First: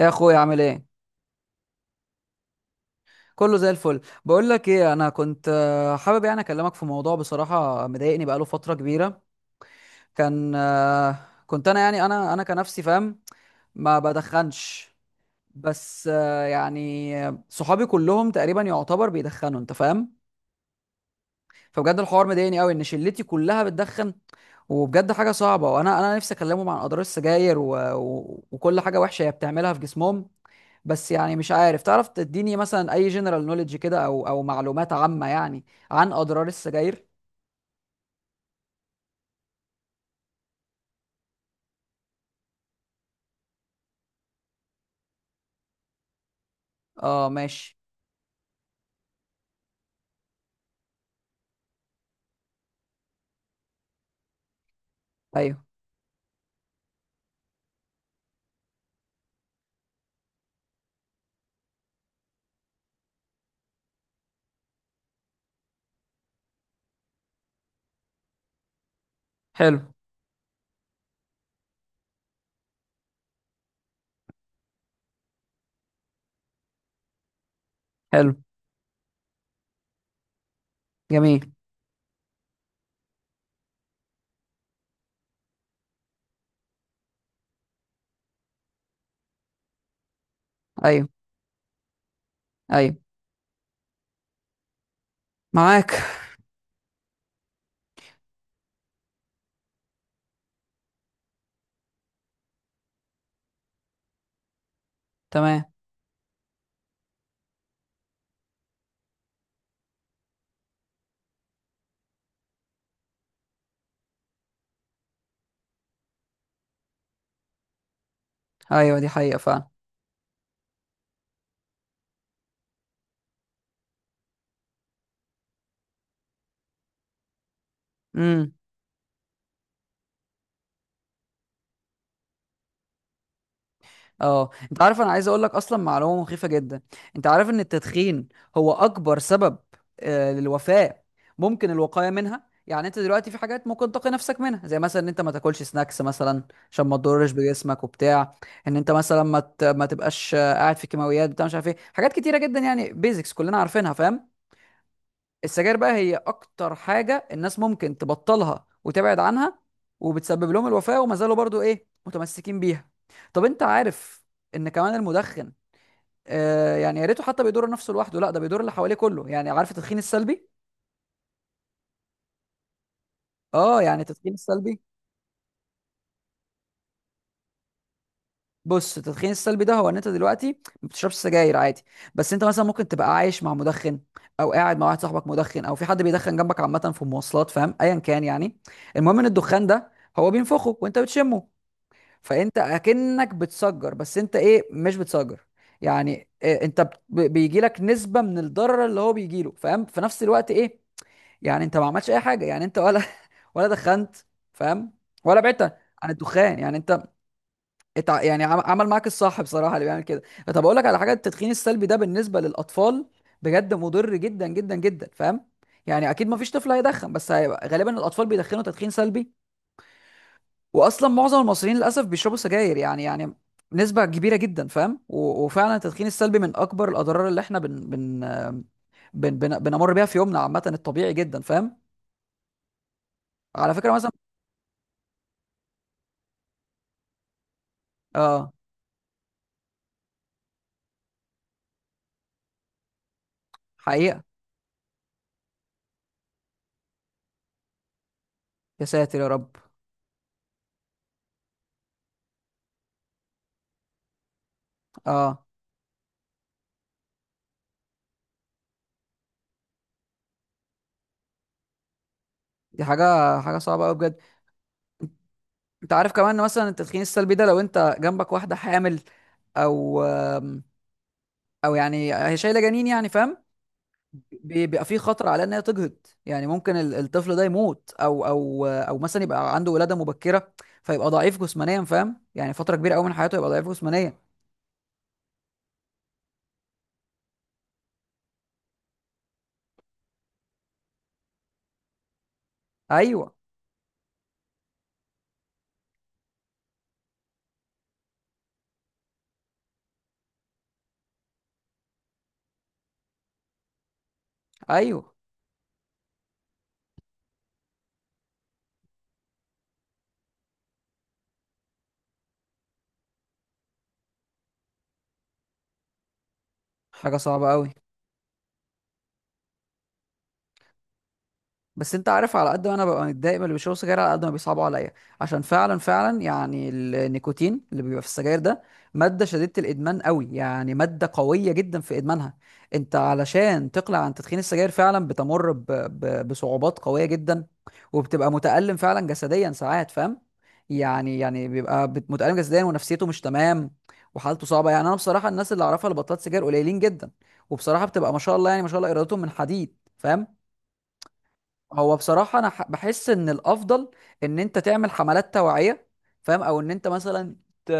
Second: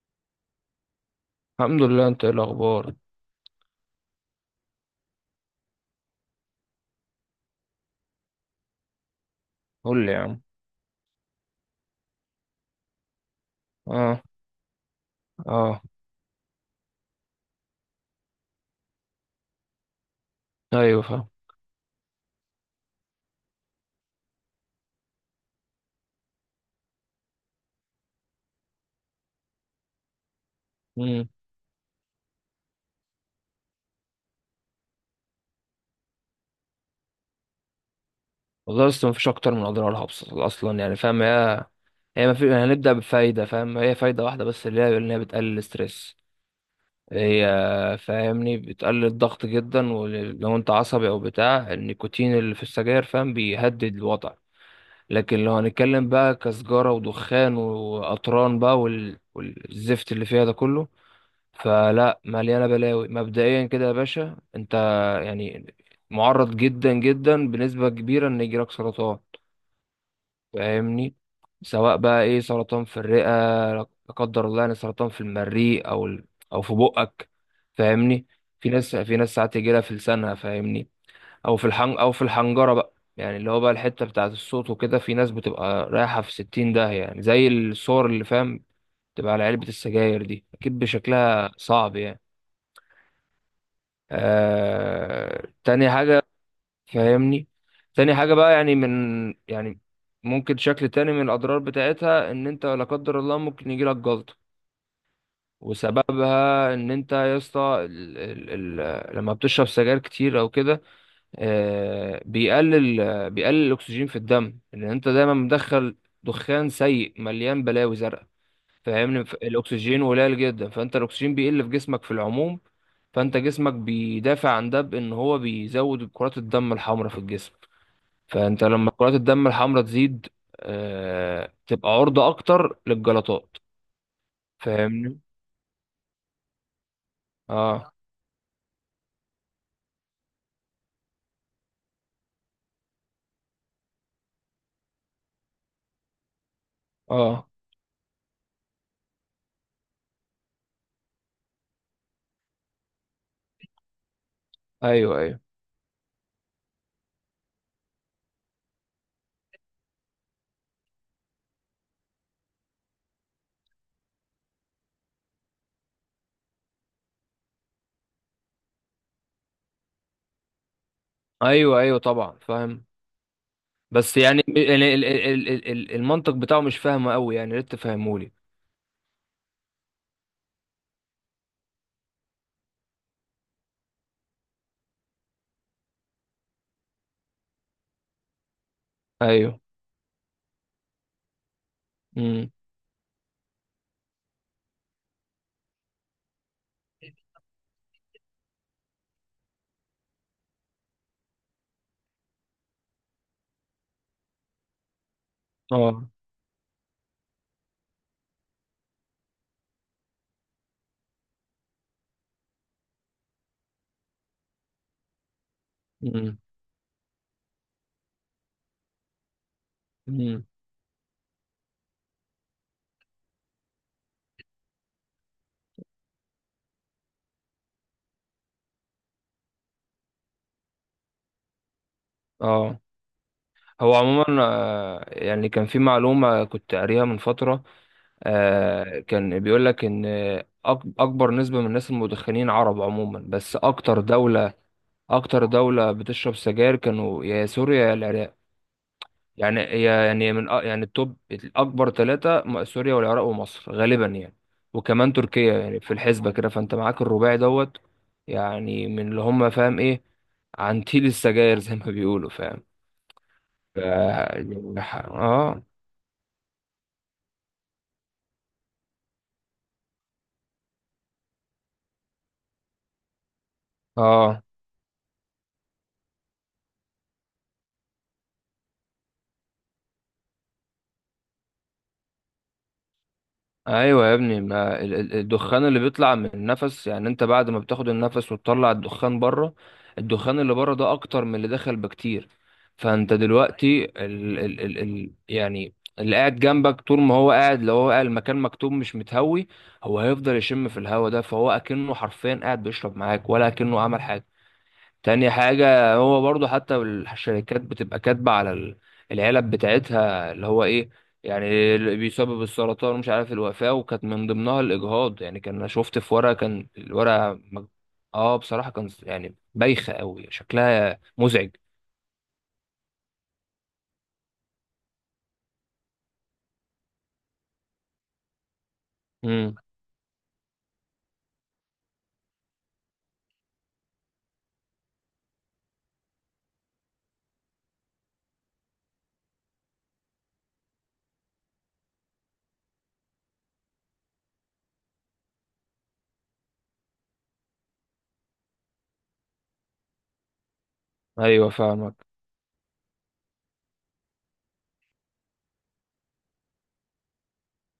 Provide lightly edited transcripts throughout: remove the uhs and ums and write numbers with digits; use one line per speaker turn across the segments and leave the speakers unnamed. يا اخويا عامل ايه؟
الحمد لله، انت ايه الاخبار؟
كله زي الفل. بقول لك ايه، انا كنت حابب يعني اكلمك في موضوع بصراحه مضايقني بقاله فتره كبيره.
قول لي يا عم.
كان كنت انا يعني انا كنفسي فاهم، ما
اه.
بدخنش.
اه.
بس يعني صحابي كلهم تقريبا يعتبر بيدخنوا، انت فاهم.
ايوه، فاهم.
فبجد الحوار مضايقني قوي ان شلتي كلها بتدخن، وبجد حاجه صعبه. وانا نفسي اكلمهم عن اضرار السجاير وكل حاجه وحشه هي بتعملها في جسمهم. بس
امم.
يعني مش عارف، تعرف تديني مثلا اي جنرال نوليدج كده او معلومات عامة يعني، عن اضرار السجاير؟
والله لسه مفيش اكتر من اضرارها، اصلا يعني فاهم هي، ما في، هنبدا بفايده، فاهم، هي فايده واحده بس اللي هي ان هي بتقلل الستريس.
اه،
هي
ماشي.
فاهمني بتقلل الضغط جدا، ولو انت عصبي او بتاع النيكوتين اللي في السجاير فاهم بيهدد الوضع. لكن لو
ايوه.
هنتكلم بقى كسجارة ودخان وقطران بقى والزفت اللي فيها ده كله، فلا، مليانه بلاوي مبدئيا كده يا باشا انت. يعني معرض جدا جدا بنسبه كبيره ان يجيلك سرطان،
حلو.
فاهمني، سواء بقى ايه سرطان في الرئه، لا قدر الله، يعني سرطان في المريء او في بقك، فاهمني.
حلو.
في ناس ساعات يجيلها في لسانها، فاهمني.
جميل.
او في الحن او في الحنجره بقى، يعني اللي هو بقى الحته بتاعه الصوت وكده. في ناس بتبقى رايحه في 60 داهيه، يعني زي الصور اللي فاهم تبقى على علبه السجاير دي اكيد،
ايوه.
بشكلها صعب يعني.
ايوه.
تاني
معاك.
حاجة، فاهمني. تاني حاجة بقى، يعني من، يعني ممكن شكل تاني من الأضرار بتاعتها، إن أنت لا قدر الله ممكن يجيلك جلطة.
تمام.
وسببها إن أنت يا اسطى، لما بتشرب سجاير كتير أو كده، آه... بيقلل بيقلل الأكسجين في الدم، إن أنت دايما مدخل دخان سيء مليان بلاوي زرقاء،
ايوه دي
فاهمني.
حقيقة
الأكسجين قليل جدا، فأنت الأكسجين بيقل في جسمك في العموم، فانت جسمك بيدافع عن ده بان هو بيزود كرات الدم الحمراء في الجسم.
فعلا.
فانت لما كرات الدم الحمراء تزيد تبقى عرضة اكتر للجلطات.
اه، انت عارف انا
فاهمني.
عايز اقول لك اصلا معلومه مخيفه جدا. انت عارف ان
اه.
التدخين هو اكبر سبب للوفاه ممكن الوقايه منها. يعني انت دلوقتي في حاجات ممكن تقي نفسك منها، زي مثلا ان انت ما تاكلش سناكس مثلا عشان ما تضرش
اه.
بجسمك وبتاع، ان انت مثلا ما تبقاش قاعد في كيماويات، بتاع مش عارف ايه، حاجات كتيره جدا يعني بيزكس كلنا عارفينها فاهم.
ايوه، ايوه،
السجاير بقى هي اكتر حاجه الناس ممكن تبطلها وتبعد عنها، وبتسبب لهم الوفاه، وما زالوا برضو ايه متمسكين بيها. طب انت عارف ان كمان المدخن، آه يعني يا ريته حتى بيضر نفسه لوحده، لا ده بيضر اللي حواليه كله، يعني عارف التدخين السلبي؟
ايوه، ايوه، طبعا، فاهم.
اه يعني
بس
التدخين
يعني
السلبي،
المنطق بتاعه مش فاهمه قوي، يعني يا ريت تفهمهولي.
بص التدخين السلبي ده هو ان انت دلوقتي ما بتشربش سجاير عادي، بس انت مثلا ممكن تبقى عايش مع مدخن، او قاعد مع واحد صاحبك مدخن، او في حد بيدخن جنبك عامه في المواصلات فاهم، ايا كان يعني. المهم ان
ايوه.
الدخان ده هو بينفخه وانت بتشمه،
امم.
فانت اكنك بتسجر، بس انت ايه مش بتسجر. يعني إيه، انت بيجي لك نسبه من الضرر اللي هو بيجي له، فاهم، في نفس الوقت ايه، يعني انت ما عملتش اي حاجه يعني، انت ولا ولا دخنت، فاهم، ولا بعدت
اه.
عن الدخان. يعني انت يعني عمل معاك الصح بصراحه اللي بيعمل كده. طب اقول لك على حاجه، التدخين السلبي ده بالنسبه للاطفال بجد مضر جدا جدا جدا فاهم. يعني اكيد ما
امم.
فيش طفل هيدخن، بس هيبقى غالبا الاطفال بيدخنوا تدخين سلبي.
امم.
واصلا معظم المصريين للاسف بيشربوا سجاير يعني، يعني نسبه كبيره جدا فاهم. وفعلا التدخين السلبي من اكبر الاضرار اللي احنا بن بن بن بن بنمر بيها في يومنا عامه، الطبيعي جدا فاهم.
اه.
على فكره
هو
مثلا.
عموما يعني كان في معلومه كنت قاريها من فتره،
اه.
كان بيقول لك ان اكبر نسبة من الناس المدخنين عرب عموما، بس اكتر
حقيقه.
دولة اكتر دولة بتشرب سجاير كانوا يا سوريا يا العراق.
يا ساتر يا رب.
يعني يعني يعني التوب الاكبر ثلاثة سوريا والعراق ومصر غالبا، يعني، وكمان
اه.
تركيا، يعني في الحسبة كده فانت معاك الرباعي دوت. يعني من اللي هم فاهم ايه عن تيل السجاير زي ما بيقولوا، فاهم.
دي حاجه، حاجه صعبه قوي بجد.
اه.
انت عارف كمان ان مثلا التدخين السلبي ده لو انت جنبك واحده حامل، او او يعني هي شايله جنين يعني فاهم،
اه.
بيبقى في خطر على ان هي تجهض، يعني ممكن الطفل ده يموت، او او او مثلا يبقى عنده ولاده مبكره، فيبقى ضعيف جسمانيا فاهم، يعني فتره كبيره قوي من حياته يبقى ضعيف
ايوه
جسمانيا.
يا ابني، ما الدخان اللي بيطلع من النفس، يعني انت بعد ما بتاخد النفس وتطلع الدخان بره، الدخان اللي بره ده اكتر من اللي دخل بكتير. فانت
ايوه.
دلوقتي ال ال ال ال يعني، اللي قاعد جنبك طول ما هو قاعد، لو هو قاعد المكان مكتوم مش متهوي، هو هيفضل يشم في الهوا ده، فهو اكنه حرفيا قاعد بيشرب معاك ولا اكنه عمل حاجه.
ايوه.
تاني حاجة هو برضو، حتى الشركات بتبقى كاتبة على العلب بتاعتها اللي هو ايه، يعني اللي بيسبب السرطان ومش عارف الوفاة، وكانت من ضمنها الإجهاض. يعني كان أنا شفت في ورقة، كان
حاجه
الورقة
صعبه قوي.
اه، بصراحة كان يعني بايخة قوي، شكلها مزعج.
بس انت عارف، على قد ما انا ببقى متضايق من اللي بيشربوا سجاير، على قد ما بيصعبوا عليا، عشان فعلا فعلا يعني النيكوتين اللي بيبقى في السجاير ده ماده شديده
امم.
الادمان قوي، يعني ماده قويه جدا في ادمانها. انت علشان تقلع عن تدخين السجاير فعلا بتمر بصعوبات قويه جدا، وبتبقى متألم فعلا جسديا ساعات فاهم، يعني يعني بيبقى متألم جسديا، ونفسيته مش تمام، وحالته صعبه. يعني انا بصراحه الناس اللي اعرفها اللي بطلت سجاير قليلين جدا، وبصراحه بتبقى ما شاء الله، يعني ما شاء الله ارادتهم من حديد فاهم.
ايوه،
هو
فاهمك.
بصراحة أنا بحس إن الأفضل إن أنت تعمل حملات توعية فاهم، أو إن أنت مثلا ت...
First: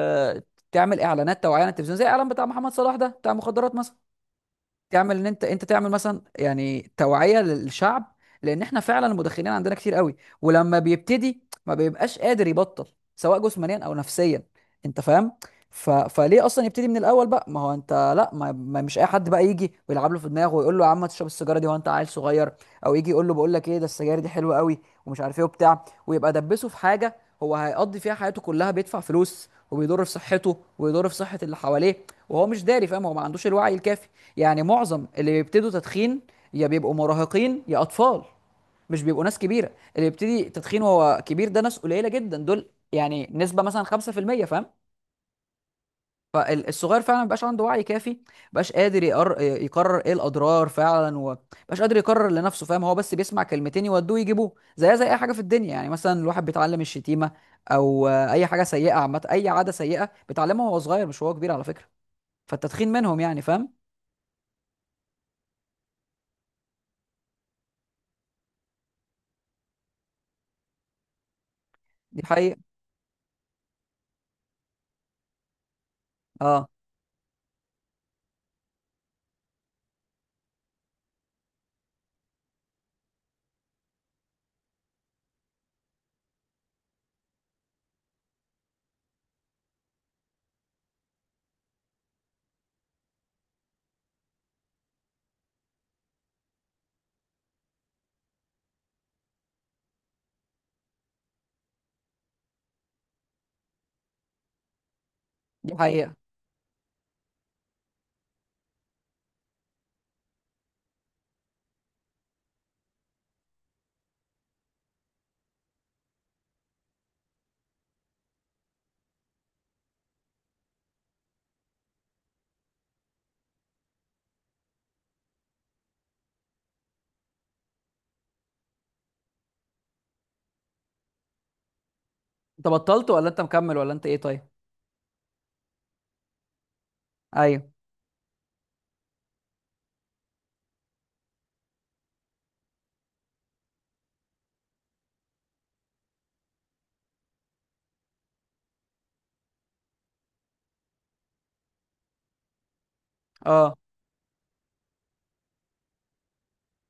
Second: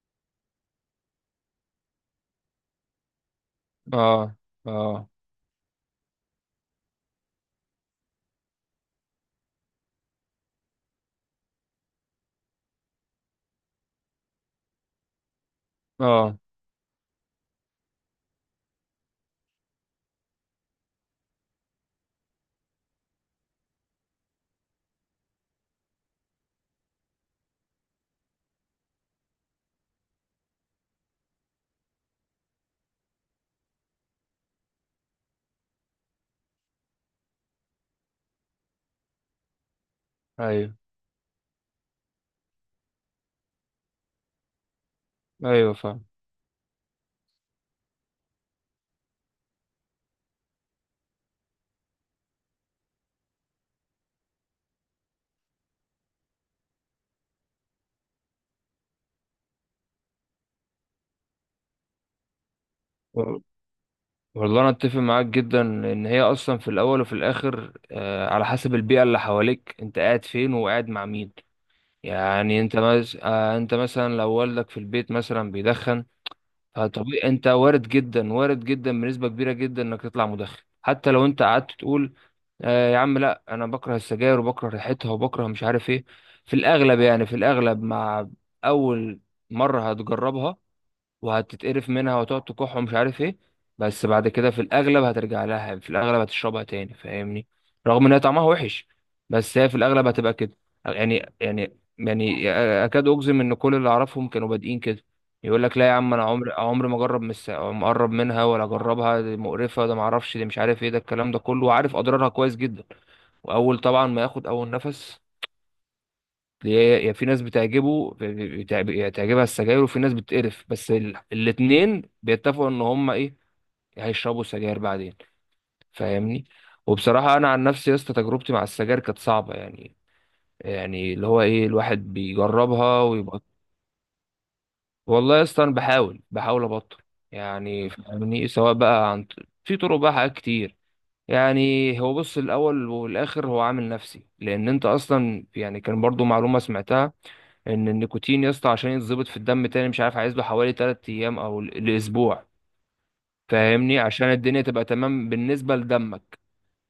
تعمل إعلانات توعية على التلفزيون، زي الإعلان بتاع محمد صلاح ده بتاع مخدرات مثلا.
اه. اه.
تعمل ان انت، انت تعمل مثلا يعني توعيه للشعب، لان احنا فعلا المدخنين عندنا كتير قوي. ولما بيبتدي ما بيبقاش قادر يبطل سواء جسمانيا او نفسيا، انت فاهم.
اه.
فليه اصلا يبتدي من الاول بقى؟ ما هو انت لا ما... ما مش اي حد بقى يجي ويلعب له في دماغه ويقول له يا عم تشرب السيجاره دي وانت عيل صغير، او يجي يقول له بقول لك ايه، ده السجاير دي حلوه قوي ومش عارف ايه وبتاع، ويبقى دبسه في حاجه هو هيقضي فيها حياته كلها، بيدفع فلوس وبيضر في صحته وبيضر في صحه اللي حواليه وهو مش داري فاهم، هو ما عندوش الوعي الكافي. يعني معظم اللي بيبتدوا تدخين يا بيبقوا مراهقين يا اطفال، مش بيبقوا ناس كبيره. اللي بيبتدي
ايوه.
تدخين وهو كبير ده ناس قليله جدا دول، يعني نسبه مثلا 5% فاهم.
ايوه، فاهم.
فالصغير فعلا مبقاش عنده وعي كافي، مبقاش قادر يقرر ايه الاضرار فعلا، ومبقاش قادر يقرر لنفسه فاهم. هو بس بيسمع كلمتين يودوه يجيبوه، زي اي حاجه في الدنيا، يعني مثلا الواحد بيتعلم الشتيمه او اي حاجه سيئه عامه، اي عاده سيئه بيتعلمها وهو صغير، مش وهو كبير على فكره. فالتدخين منهم
و-
يعني فاهم.
والله انا اتفق معاك جدا ان هي اصلا في الاول وفي الاخر آه، على حسب البيئة اللي حواليك، انت قاعد فين وقاعد مع مين.
دي حقيقه.
يعني انت انت مثلا لو والدك في البيت مثلا بيدخن،
اه
فطبيعي انت وارد جدا، وارد جدا بنسبة كبيرة جدا انك تطلع مدخن. حتى لو انت قعدت تقول آه يا عم لا، انا بكره السجاير وبكره ريحتها وبكره مش عارف ايه، في الاغلب، يعني في الاغلب مع اول مرة هتجربها وهتتقرف منها وتقعد تكح ومش عارف ايه، بس بعد كده في الاغلب هترجع لها، في الاغلب هتشربها تاني، فاهمني. رغم ان هي طعمها وحش بس هي في الاغلب هتبقى كده. يعني اكاد اجزم ان كل اللي اعرفهم كانوا بادئين كده. يقول
دي
لك لا يا عم،
حقيقه.
انا عمري، ما اجرب، مقرب منها ولا اجربها، دي مقرفه، ده ما اعرفش، دي مش عارف ايه، ده الكلام ده كله، وعارف اضرارها كويس جدا. واول طبعا ما ياخد اول نفس، يا في ناس بتعجبه يعني تعجبها السجاير، وفي ناس بتقرف، بس الاتنين بيتفقوا ان هم ايه، هيشربوا سجاير بعدين، فاهمني. وبصراحة انا عن نفسي يا اسطى تجربتي مع السجاير كانت صعبة، يعني، يعني اللي هو ايه، الواحد
انت
بيجربها
بطلت ولا انت
ويبقى.
مكمل ولا انت ايه طيب؟
والله يا اسطى انا بحاول، ابطل،
ايوه.
يعني فاهمني، سواء بقى عن، في طرق بقى، حاجات كتير. يعني هو بص، الاول والاخر هو عامل نفسي، لان انت اصلا يعني كان برضو معلومة سمعتها ان النيكوتين يا اسطى عشان يتظبط في الدم تاني، مش عارف عايز له حوالي 3 ايام او لاسبوع،
اه.
فاهمني، عشان الدنيا تبقى تمام بالنسبه لدمك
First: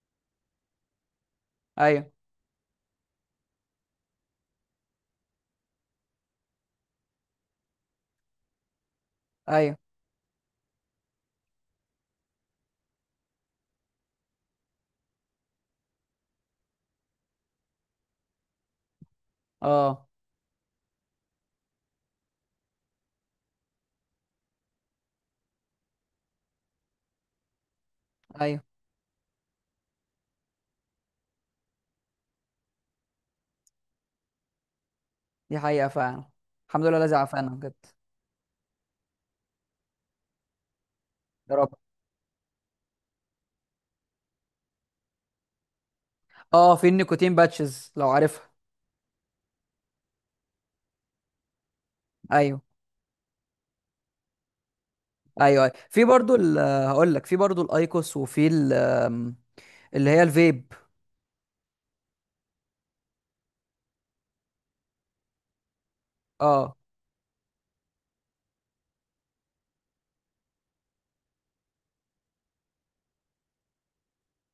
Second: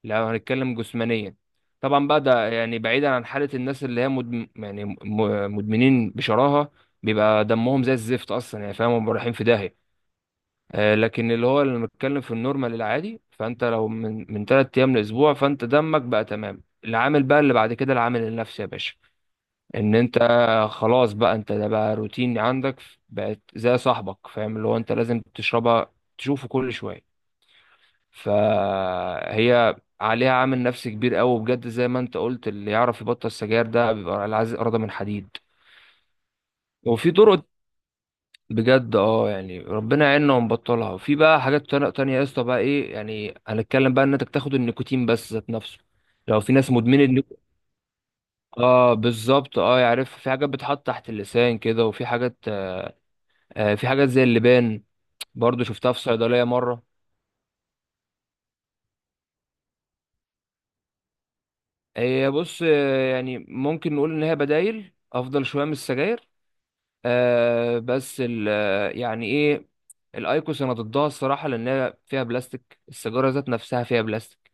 لو هنتكلم جسمانيا. طبعا
ايوه.
بقى ده يعني بعيدا عن حاله الناس اللي هي يعني مدمنين بشراهه، بيبقى دمهم زي الزفت اصلا يعني فاهم هم رايحين في
ايوه.
داهيه. لكن اللي هو اللي بنتكلم في النورمال العادي، فانت لو من 3 ايام لاسبوع فانت دمك بقى تمام، العامل بقى اللي بعد كده العامل النفسي يا باشا، ان
اه.
انت خلاص بقى، انت ده بقى روتين عندك، بقت زي صاحبك، فاهم، اللي هو انت لازم تشربها، تشوفه كل شويه.
ايوه
فهي عليها عامل نفسي كبير قوي بجد، زي ما انت قلت اللي يعرف يبطل السجاير ده بيبقى العزيز اراده من حديد.
دي حقيقة فعلا. الحمد لله
وفي
الذي
طرق،
عافانا بجد.
بجد اه، يعني ربنا يعيننا ونبطلها. وفي بقى
يا
حاجات
رب.
تانية يا اسطى بقى ايه، يعني هنتكلم بقى ان انت تاخد النيكوتين بس ذات نفسه لو في ناس
اه، في
مدمنه
النيكوتين باتشز لو عارفها.
اه. بالظبط، اه، يعرف في حاجات بتحط تحت اللسان كده وفي حاجات،
ايوه.
في حاجات زي اللبان،
ايوه.
برضو
ايوه،
شفتها في
في برضو
صيدلية مرة.
هقول لك، في برضو الايكوس، وفي ال- آم، اللي هي الفيب.
هي بص يعني ممكن نقول إن هي بدايل أفضل شوية من السجاير،
اه.
بس يعني إيه، الأيكوس أنا ضدها الصراحة، لأن هي فيها بلاستيك، السيجارة ذات نفسها فيها بلاستيك.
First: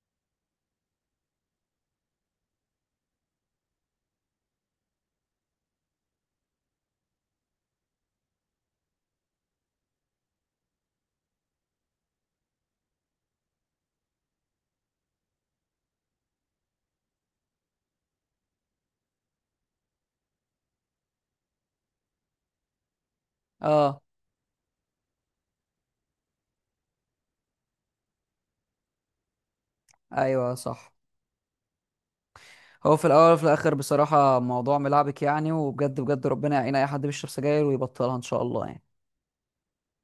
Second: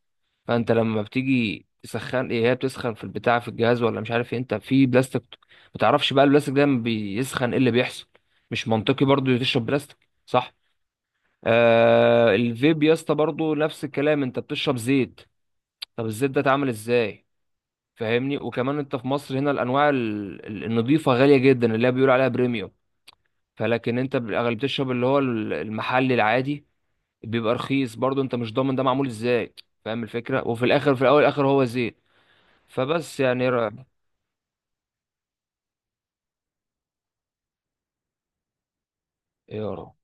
فأنت لما بتيجي تسخن إيه هي، بتسخن في البتاع في الجهاز ولا مش عارف إيه، أنت في بلاستيك، ما تعرفش بقى البلاستيك ده لما بيسخن إيه اللي بيحصل، مش منطقي برضو تشرب بلاستيك، صح. الفيب يا اسطى برضه نفس الكلام، انت بتشرب زيت، طب الزيت ده اتعمل ازاي، فاهمني، وكمان انت في مصر هنا الانواع النضيفه غاليه جدا اللي هي بيقول عليها بريميوم، فلكن
اه.
انت بالاغلب بتشرب اللي هو المحلي العادي، بيبقى رخيص، برضو انت مش ضامن ده معمول ازاي، فاهم الفكره،
ايوه
وفي
صح.
الاخر، في الاول الاخر هو زيت،
هو في
فبس
الاول وفي
يعني يا
الاخر
رب،
بصراحة موضوع ملعبك يعني، وبجد بجد ربنا يعين اي حد بيشرب سجاير ويبطلها ان شاء الله يعني.
يا رب.